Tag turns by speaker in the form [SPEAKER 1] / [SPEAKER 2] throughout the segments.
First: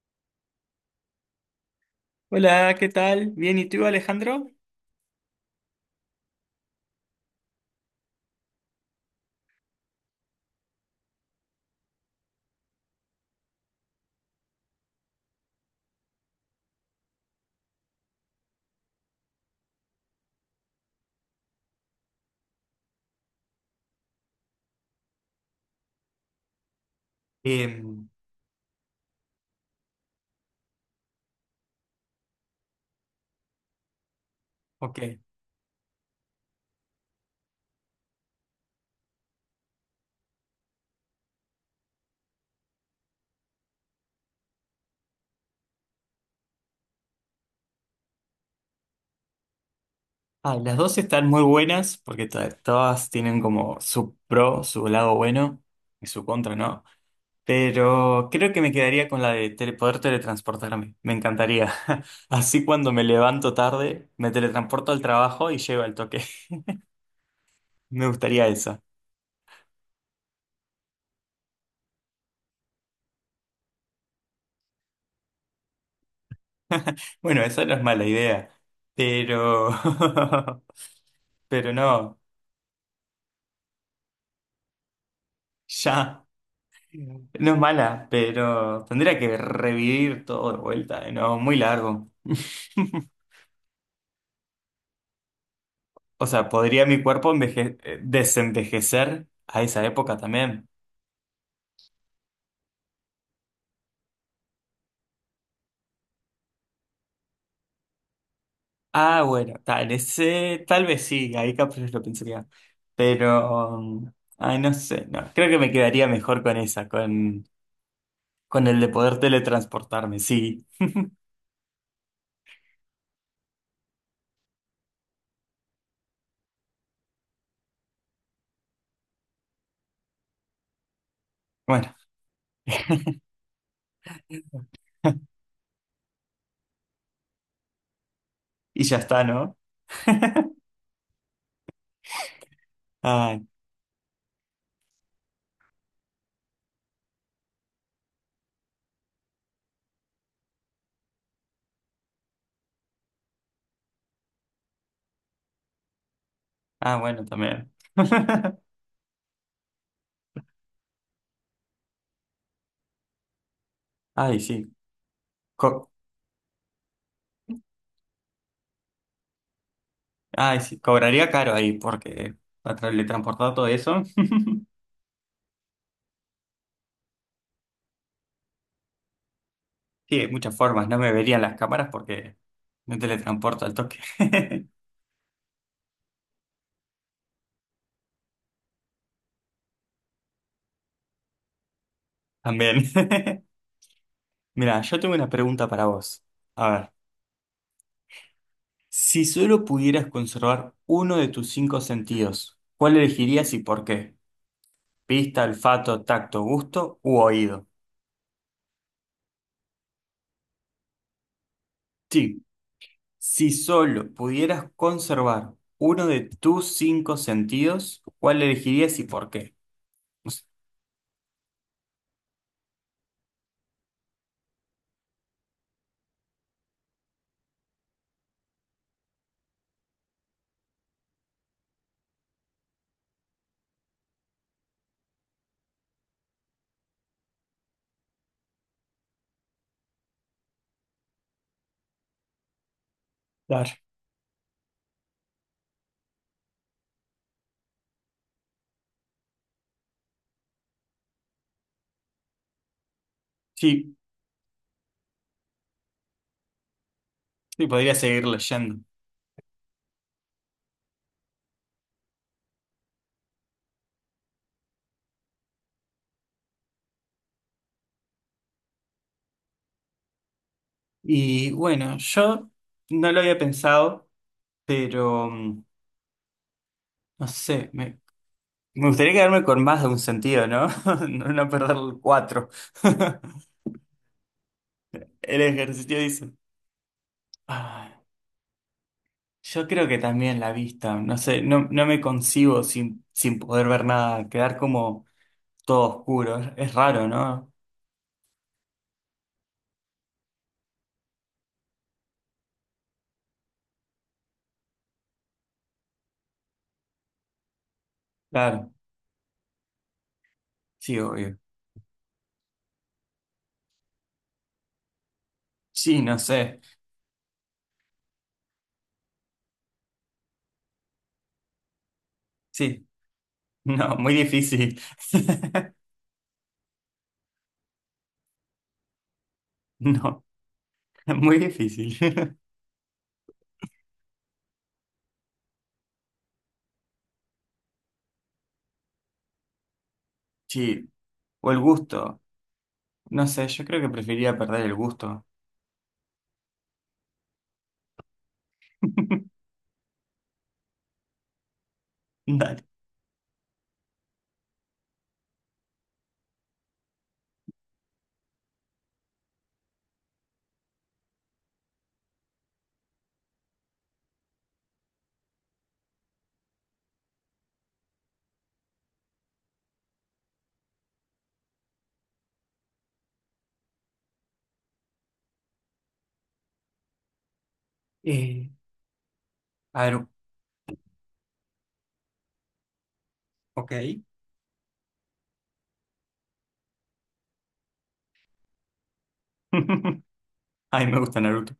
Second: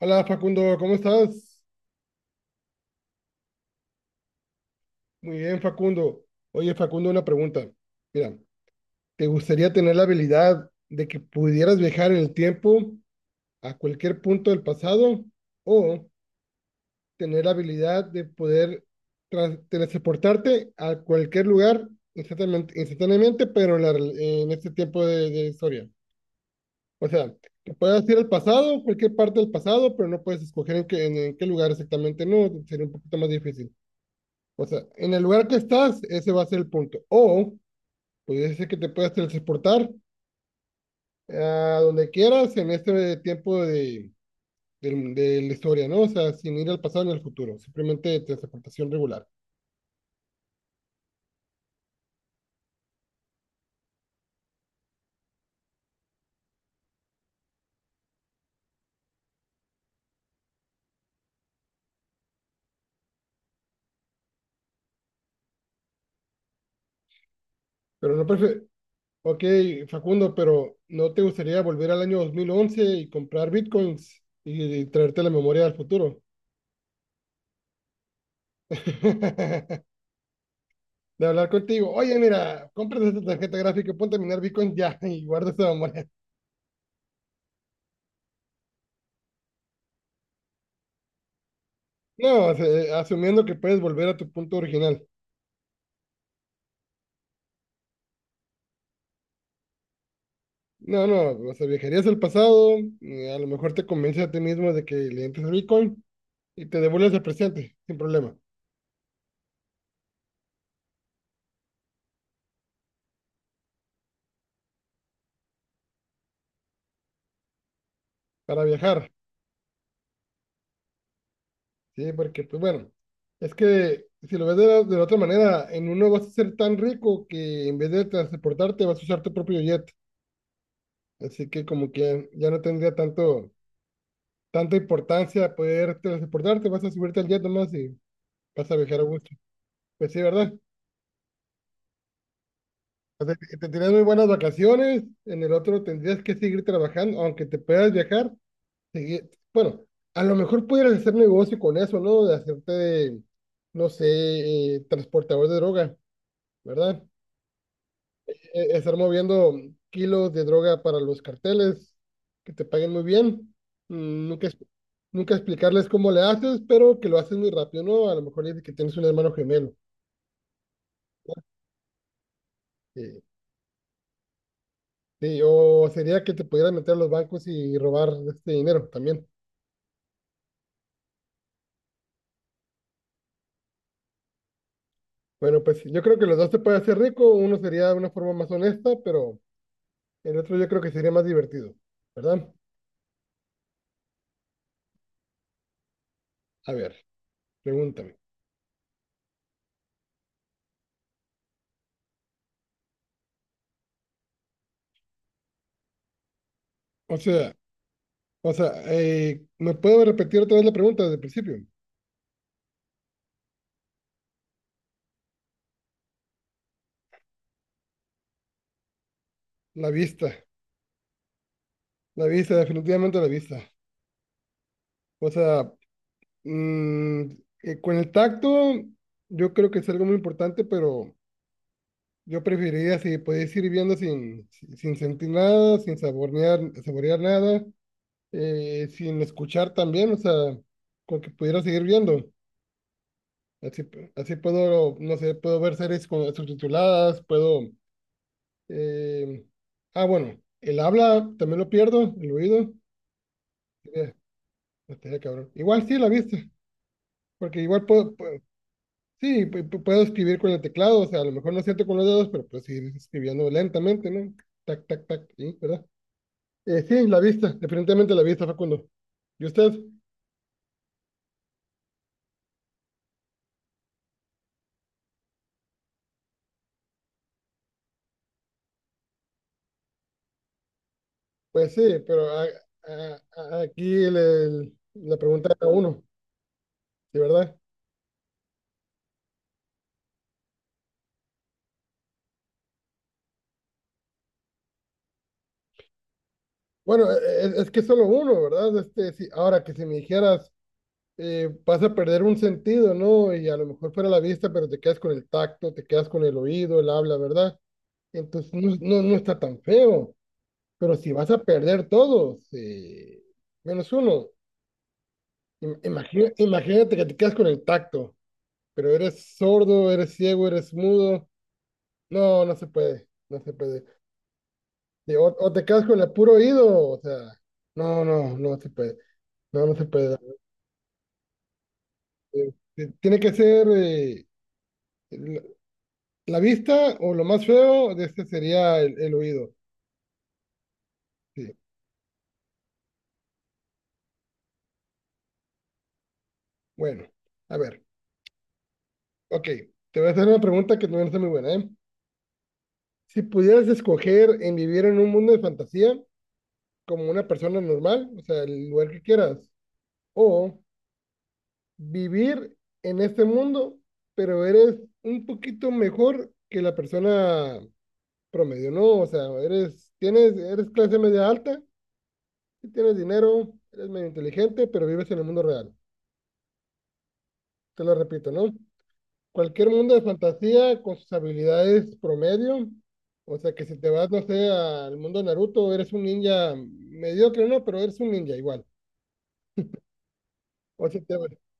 [SPEAKER 1] Hola Facundo, ¿cómo estás?
[SPEAKER 2] Hola, ¿qué tal? Bien, ¿y tú, Alejandro?
[SPEAKER 1] Muy bien, Facundo. Oye, Facundo, una pregunta. Mira, ¿te gustaría tener la habilidad de que pudieras viajar en el tiempo a cualquier punto del pasado o tener la habilidad de poder teletransportarte a cualquier lugar instantáneamente, instantáneamente, pero en este tiempo de historia? O sea, que puedas
[SPEAKER 2] Em,
[SPEAKER 1] ir al pasado, cualquier parte del pasado, pero no puedes escoger en qué, en qué lugar exactamente, no, sería un poquito más difícil. O sea,
[SPEAKER 2] ok.
[SPEAKER 1] en el lugar que estás, ese va a ser el punto. O pudiese ser que te puedas transportar a donde quieras en este tiempo de la historia, ¿no? O sea, sin ir al pasado ni al futuro, simplemente transportación regular.
[SPEAKER 2] Ah, las dos están muy buenas porque todas tienen como su pro, su lado bueno y su contra, ¿no? Pero creo que me quedaría con la de poder teletransportarme. Me encantaría. Así cuando me levanto tarde, me teletransporto al trabajo y llego al toque. Me
[SPEAKER 1] Pero no
[SPEAKER 2] gustaría
[SPEAKER 1] prefiero.
[SPEAKER 2] esa.
[SPEAKER 1] Ok, Facundo, pero ¿no te gustaría volver al año 2011 y comprar bitcoins y traerte la memoria del futuro?
[SPEAKER 2] Bueno, esa no es mala idea, pero...
[SPEAKER 1] De hablar
[SPEAKER 2] pero
[SPEAKER 1] contigo. Oye,
[SPEAKER 2] no,
[SPEAKER 1] mira, compras esta tarjeta gráfica, ponte a minar bitcoins ya y guarda esa memoria.
[SPEAKER 2] ya. No es mala, pero tendría que revivir todo de vuelta, ¿no? Muy largo.
[SPEAKER 1] No, o sea, asumiendo que puedes volver a tu punto original.
[SPEAKER 2] O sea, ¿podría mi cuerpo desenvejecer a esa época también?
[SPEAKER 1] No, o sea, viajarías al pasado, a lo mejor te convences a ti mismo de que le entres a Bitcoin y te devuelves al presente, sin problema,
[SPEAKER 2] Ah, bueno, tal, ese, tal vez sí, ahí capaz lo pensaría. Pero, ay, no sé, no, creo que me quedaría mejor con esa,
[SPEAKER 1] para
[SPEAKER 2] con el de
[SPEAKER 1] viajar,
[SPEAKER 2] poder teletransportarme, sí.
[SPEAKER 1] ¿sí? Porque, pues bueno, es que si lo ves de la otra manera, en uno vas a ser tan rico que en vez de transportarte vas a usar tu propio jet, así que como
[SPEAKER 2] Bueno,
[SPEAKER 1] que ya no tanta importancia poder transportarte, vas a subirte al jet nomás y vas a
[SPEAKER 2] y ya
[SPEAKER 1] viajar a
[SPEAKER 2] está,
[SPEAKER 1] gusto.
[SPEAKER 2] ¿no?
[SPEAKER 1] Pues sí, ¿verdad? O sea,
[SPEAKER 2] Ay,
[SPEAKER 1] que tendrías muy buenas vacaciones, en el otro tendrías que seguir trabajando, aunque te puedas viajar, bueno, a lo mejor pudieras hacer negocio con eso, ¿no? No sé, transportador de droga,
[SPEAKER 2] ah,
[SPEAKER 1] ¿verdad?
[SPEAKER 2] bueno, también.
[SPEAKER 1] Estar moviendo kilos de droga para los carteles, que te paguen muy bien. Mm,
[SPEAKER 2] Ay, sí.
[SPEAKER 1] Nunca explicarles cómo le haces, pero que lo haces muy rápido, ¿no? A lo mejor dices que tienes un hermano gemelo.
[SPEAKER 2] Ay, sí, cobraría caro ahí porque para le
[SPEAKER 1] eh,
[SPEAKER 2] transportar todo eso.
[SPEAKER 1] Sí, o sería que te pudieras meter a los bancos y robar este dinero también.
[SPEAKER 2] Sí, hay muchas formas. No me verían las cámaras porque me teletransporto al toque.
[SPEAKER 1] Bueno, pues yo creo que los dos se puede hacer rico. Uno sería de una forma más honesta, pero el otro yo creo que sería más divertido, ¿verdad?
[SPEAKER 2] También. Mira, yo tengo una pregunta para vos. A
[SPEAKER 1] A
[SPEAKER 2] ver,
[SPEAKER 1] ver, pregúntame.
[SPEAKER 2] si solo pudieras conservar uno de tus cinco sentidos, ¿cuál elegirías y por qué? Vista, olfato, tacto, gusto
[SPEAKER 1] O
[SPEAKER 2] u
[SPEAKER 1] sea,
[SPEAKER 2] oído.
[SPEAKER 1] ¿Me puedo repetir otra vez la pregunta desde el principio?
[SPEAKER 2] Sí, si solo pudieras conservar uno de tus cinco sentidos, ¿cuál elegirías y por qué?
[SPEAKER 1] La vista, la vista, definitivamente la vista. O sea, mm, con el tacto yo creo que es algo muy importante, pero yo preferiría si podéis ir viendo sin sentir nada, sin saborear, saborear nada. Sin escuchar también, o sea, con que pudiera seguir viendo.
[SPEAKER 2] Claro.
[SPEAKER 1] Así, así puedo, no sé, puedo ver series con, subtituladas, eh, ah, bueno, el habla también lo pierdo, el oído.
[SPEAKER 2] Sí.
[SPEAKER 1] eh, estaría cabrón. Igual sí, la vista, porque
[SPEAKER 2] Sí,
[SPEAKER 1] igual
[SPEAKER 2] podría seguir leyendo.
[SPEAKER 1] sí, puedo escribir con el teclado, o sea, a lo mejor no siento con los dedos, pero puedo seguir escribiendo lentamente, ¿no? Tac, tac, tac, sí, ¿verdad? Sí, la vista, definitivamente la vista, Facundo. ¿Y usted?
[SPEAKER 2] Y bueno, yo no lo había pensado, pero mm, no sé, me gustaría quedarme con más de un sentido, ¿no? No
[SPEAKER 1] Pues
[SPEAKER 2] perder
[SPEAKER 1] sí,
[SPEAKER 2] el
[SPEAKER 1] pero
[SPEAKER 2] cuatro.
[SPEAKER 1] aquí le
[SPEAKER 2] El
[SPEAKER 1] preguntan a
[SPEAKER 2] ejercicio
[SPEAKER 1] uno,
[SPEAKER 2] dice.
[SPEAKER 1] ¿sí, verdad?
[SPEAKER 2] Ah, yo creo que también la vista, no sé, no, no me concibo sin, sin poder ver nada, quedar como todo oscuro. Es raro,
[SPEAKER 1] Bueno,
[SPEAKER 2] ¿no?
[SPEAKER 1] es que solo uno, ¿verdad? Este, si ahora que si me dijeras, vas a perder un sentido, ¿no? Y a lo mejor fuera la vista, pero te quedas con el tacto, te quedas con el oído, el habla, ¿verdad? Entonces
[SPEAKER 2] Claro,
[SPEAKER 1] no, no está tan feo, pero
[SPEAKER 2] sí,
[SPEAKER 1] si vas
[SPEAKER 2] obvio.
[SPEAKER 1] a perder todos, menos uno,
[SPEAKER 2] Sí, no sé.
[SPEAKER 1] imagínate que te quedas con el tacto, pero eres sordo, eres ciego, eres mudo, no se
[SPEAKER 2] Sí,
[SPEAKER 1] puede, no se puede.
[SPEAKER 2] no, muy difícil.
[SPEAKER 1] O te quedas con el puro oído, o sea, no, no se puede, no se puede.
[SPEAKER 2] No, muy difícil.
[SPEAKER 1] Eh, Tiene que ser la, la vista o lo más feo de este sería el oído.
[SPEAKER 2] Sí, o
[SPEAKER 1] Sí,
[SPEAKER 2] el gusto. No sé, yo creo que preferiría perder el gusto.
[SPEAKER 1] bueno, a ver, ok, te voy a hacer una pregunta que no es muy buena, ¿eh?
[SPEAKER 2] Dale.
[SPEAKER 1] Si pudieras escoger en vivir en un mundo de fantasía como una persona normal, o sea, el lugar que quieras, o vivir en este mundo, pero eres un poquito mejor que la persona promedio, no, o sea, eres clase media alta, sí tienes dinero, eres medio inteligente, pero vives en el mundo real. Te lo repito,
[SPEAKER 2] Eh,
[SPEAKER 1] ¿no? Cualquier
[SPEAKER 2] a
[SPEAKER 1] mundo de
[SPEAKER 2] ver,
[SPEAKER 1] fantasía con sus habilidades promedio, o sea, que
[SPEAKER 2] ok.
[SPEAKER 1] si te vas, no sé, al mundo de Naruto, eres un ninja mediocre, ¿no? Pero eres un ninja igual.
[SPEAKER 2] Ay,
[SPEAKER 1] O
[SPEAKER 2] me
[SPEAKER 1] si te
[SPEAKER 2] gusta
[SPEAKER 1] vas,
[SPEAKER 2] Naruto.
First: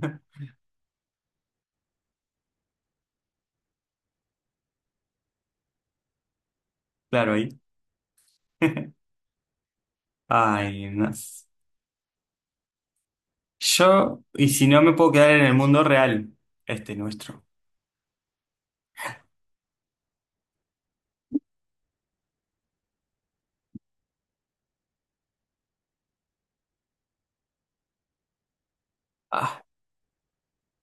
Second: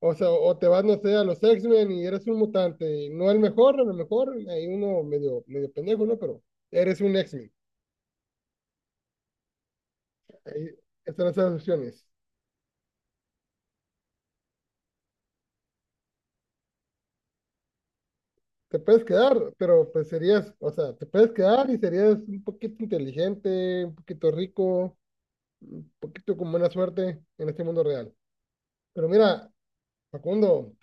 [SPEAKER 1] o sea, o te vas, no sé, a los X-Men y eres un mutante, y no el mejor, a lo mejor hay uno medio, medio pendejo, ¿no? Pero eres un
[SPEAKER 2] Claro,
[SPEAKER 1] X-Men.
[SPEAKER 2] ahí.
[SPEAKER 1] Ahí
[SPEAKER 2] Ay, no.
[SPEAKER 1] están las
[SPEAKER 2] s-
[SPEAKER 1] opciones.
[SPEAKER 2] Yo, y si no me puedo quedar en el mundo real, este nuestro.
[SPEAKER 1] Te puedes quedar, pero pues serías, o sea, te puedes quedar y serías un poquito inteligente, un poquito rico, un poquito con buena suerte en este mundo real. Pero mira,
[SPEAKER 2] Ah,
[SPEAKER 1] Facundo,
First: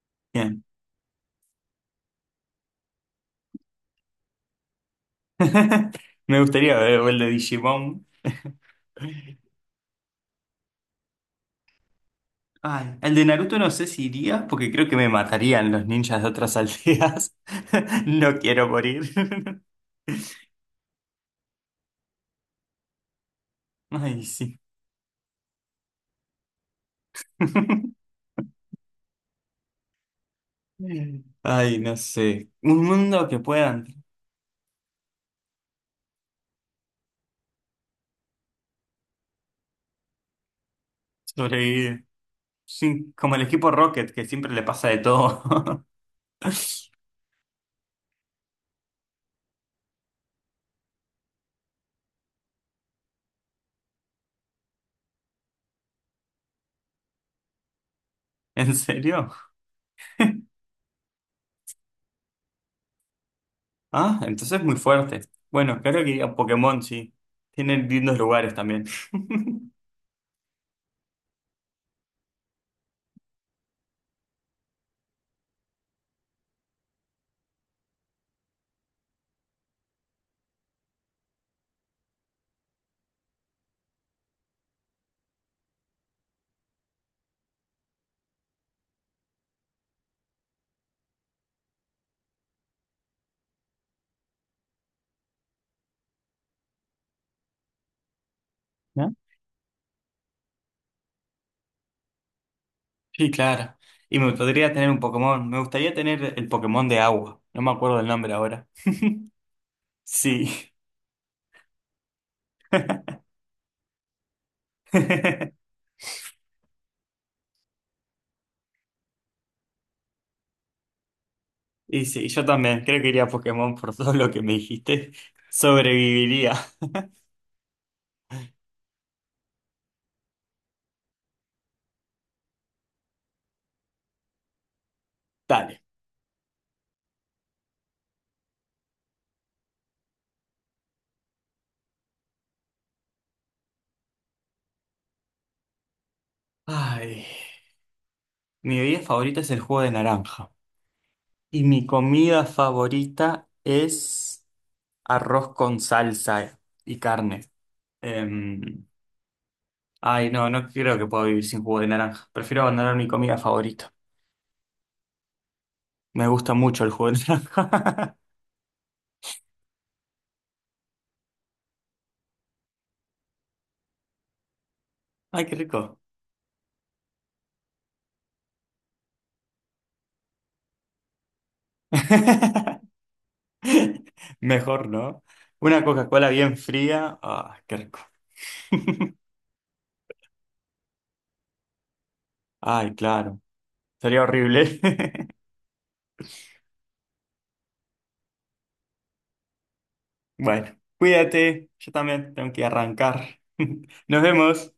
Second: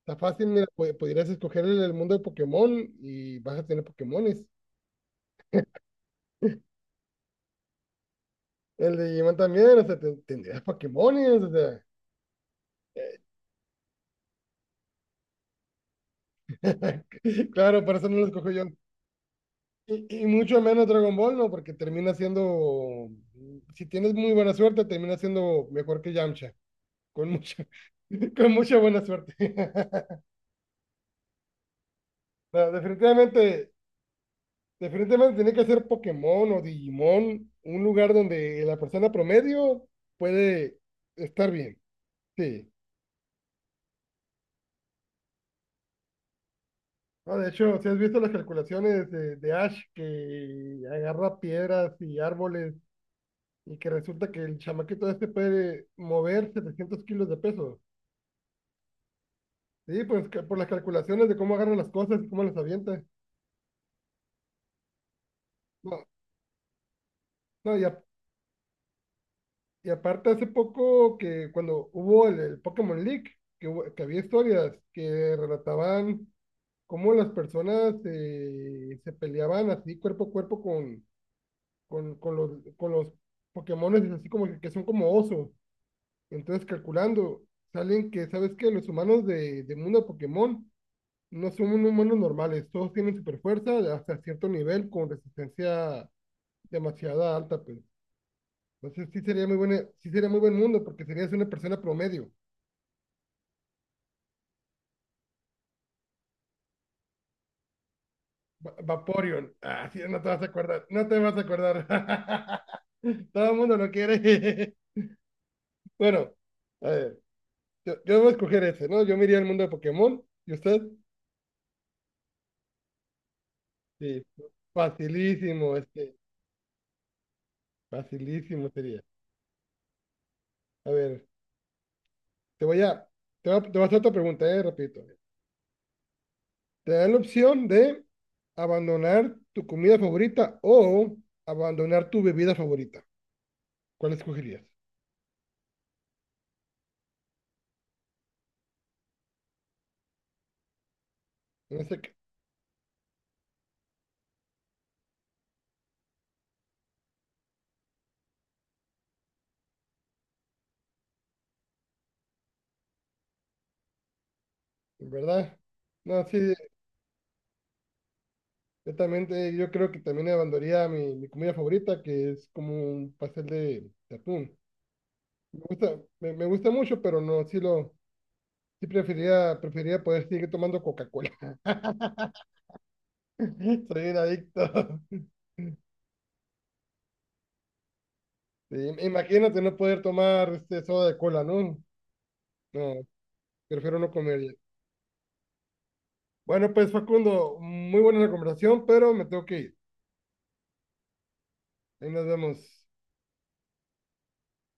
[SPEAKER 1] está fácil,
[SPEAKER 2] bien.
[SPEAKER 1] mira, pudieras escoger el mundo de Pokémon y vas a tener Pokémones.
[SPEAKER 2] Me gustaría ver o el de Digimon.
[SPEAKER 1] El de Digimon también, o sea, tendrías Pokémones, o sea.
[SPEAKER 2] Ay, el de Naruto no sé si iría porque creo que me matarían los ninjas de otras aldeas.
[SPEAKER 1] Claro, por eso no lo
[SPEAKER 2] No
[SPEAKER 1] escojo yo.
[SPEAKER 2] quiero morir.
[SPEAKER 1] Y mucho menos Dragon Ball, ¿no? Porque termina siendo, si tienes
[SPEAKER 2] Ay,
[SPEAKER 1] muy buena
[SPEAKER 2] sí.
[SPEAKER 1] suerte, termina siendo mejor que Yamcha. Con mucha, con mucha buena suerte.
[SPEAKER 2] Ay, no sé.
[SPEAKER 1] No,
[SPEAKER 2] Un mundo que
[SPEAKER 1] definitivamente,
[SPEAKER 2] puedan
[SPEAKER 1] definitivamente tiene que ser Pokémon o Digimon, un lugar donde la persona promedio puede estar bien.
[SPEAKER 2] sobrevivir.
[SPEAKER 1] Sí.
[SPEAKER 2] Sí, como el equipo Rocket, que siempre le pasa de todo.
[SPEAKER 1] No, de hecho, si has visto las calculaciones de Ash que agarra piedras y árboles y que resulta que el chamaquito este puede mover 700 kilos de peso.
[SPEAKER 2] ¿En serio?
[SPEAKER 1] Sí, pues que por las calculaciones de cómo agarra las cosas y cómo las avienta.
[SPEAKER 2] Ah, entonces muy fuerte. Bueno, claro
[SPEAKER 1] No,
[SPEAKER 2] que iría a Pokémon, sí.
[SPEAKER 1] no, y,
[SPEAKER 2] Tienen lindos lugares también.
[SPEAKER 1] Y aparte hace poco que cuando hubo el Pokémon League, que había historias que relataban cómo las personas se peleaban así cuerpo a cuerpo con con los Pokémones, así como que son como osos. Entonces calculando, salen que, ¿sabes qué? Los humanos de mundo Pokémon no son humanos normales, todos tienen super fuerza hasta cierto nivel con resistencia demasiada alta, pues. Entonces
[SPEAKER 2] ¿No?
[SPEAKER 1] sí sería muy buena, sí sería muy buen mundo porque serías una persona promedio.
[SPEAKER 2] Sí, claro. Y me podría tener un Pokémon. Me gustaría tener el Pokémon de agua. No me acuerdo el nombre ahora.
[SPEAKER 1] Vaporeon. Ah, sí, no te vas a
[SPEAKER 2] Sí.
[SPEAKER 1] acordar. No te vas a acordar. Todo el mundo lo quiere. Bueno, a ver, yo voy a escoger ese, ¿no? Yo me iría al mundo de Pokémon. ¿Y usted?
[SPEAKER 2] Y sí, yo también. Creo que iría a Pokémon por todo
[SPEAKER 1] Sí,
[SPEAKER 2] lo que me dijiste.
[SPEAKER 1] facilísimo, este,
[SPEAKER 2] Sobreviviría.
[SPEAKER 1] facilísimo sería. A ver, te voy a, te voy a hacer otra pregunta, repito.
[SPEAKER 2] Dale.
[SPEAKER 1] Te dan la opción de abandonar tu comida favorita o abandonar tu bebida favorita. ¿Cuál escogerías?
[SPEAKER 2] Ay. Mi bebida favorita es el jugo de naranja. Y
[SPEAKER 1] No
[SPEAKER 2] mi
[SPEAKER 1] sé, qué-
[SPEAKER 2] comida favorita es arroz con salsa y carne. Em, ay, no, no creo que pueda vivir sin jugo de naranja. Prefiero abandonar mi comida favorita.
[SPEAKER 1] ¿Verdad? No,
[SPEAKER 2] Me
[SPEAKER 1] sí,
[SPEAKER 2] gusta mucho el jugo de naranja.
[SPEAKER 1] yo también, yo creo que también abandonaría mi comida favorita, que es como un pastel de atún.
[SPEAKER 2] Ay, qué rico.
[SPEAKER 1] Me gusta mucho, pero no, sí lo, sí preferiría, preferiría poder seguir tomando Coca-Cola. Soy un
[SPEAKER 2] Mejor,
[SPEAKER 1] adicto.
[SPEAKER 2] ¿no? Una Coca-Cola bien fría. Ah, qué rico.
[SPEAKER 1] Sí, imagínate no poder tomar este soda de cola, ¿no? No,
[SPEAKER 2] Ay, claro.
[SPEAKER 1] prefiero no
[SPEAKER 2] Sería
[SPEAKER 1] comer ya.
[SPEAKER 2] horrible.
[SPEAKER 1] Bueno, pues Facundo, muy buena la conversación, pero me tengo que ir.
[SPEAKER 2] Bueno, cuídate. Yo
[SPEAKER 1] Ahí nos
[SPEAKER 2] también tengo que
[SPEAKER 1] vemos.
[SPEAKER 2] arrancar. Nos vemos.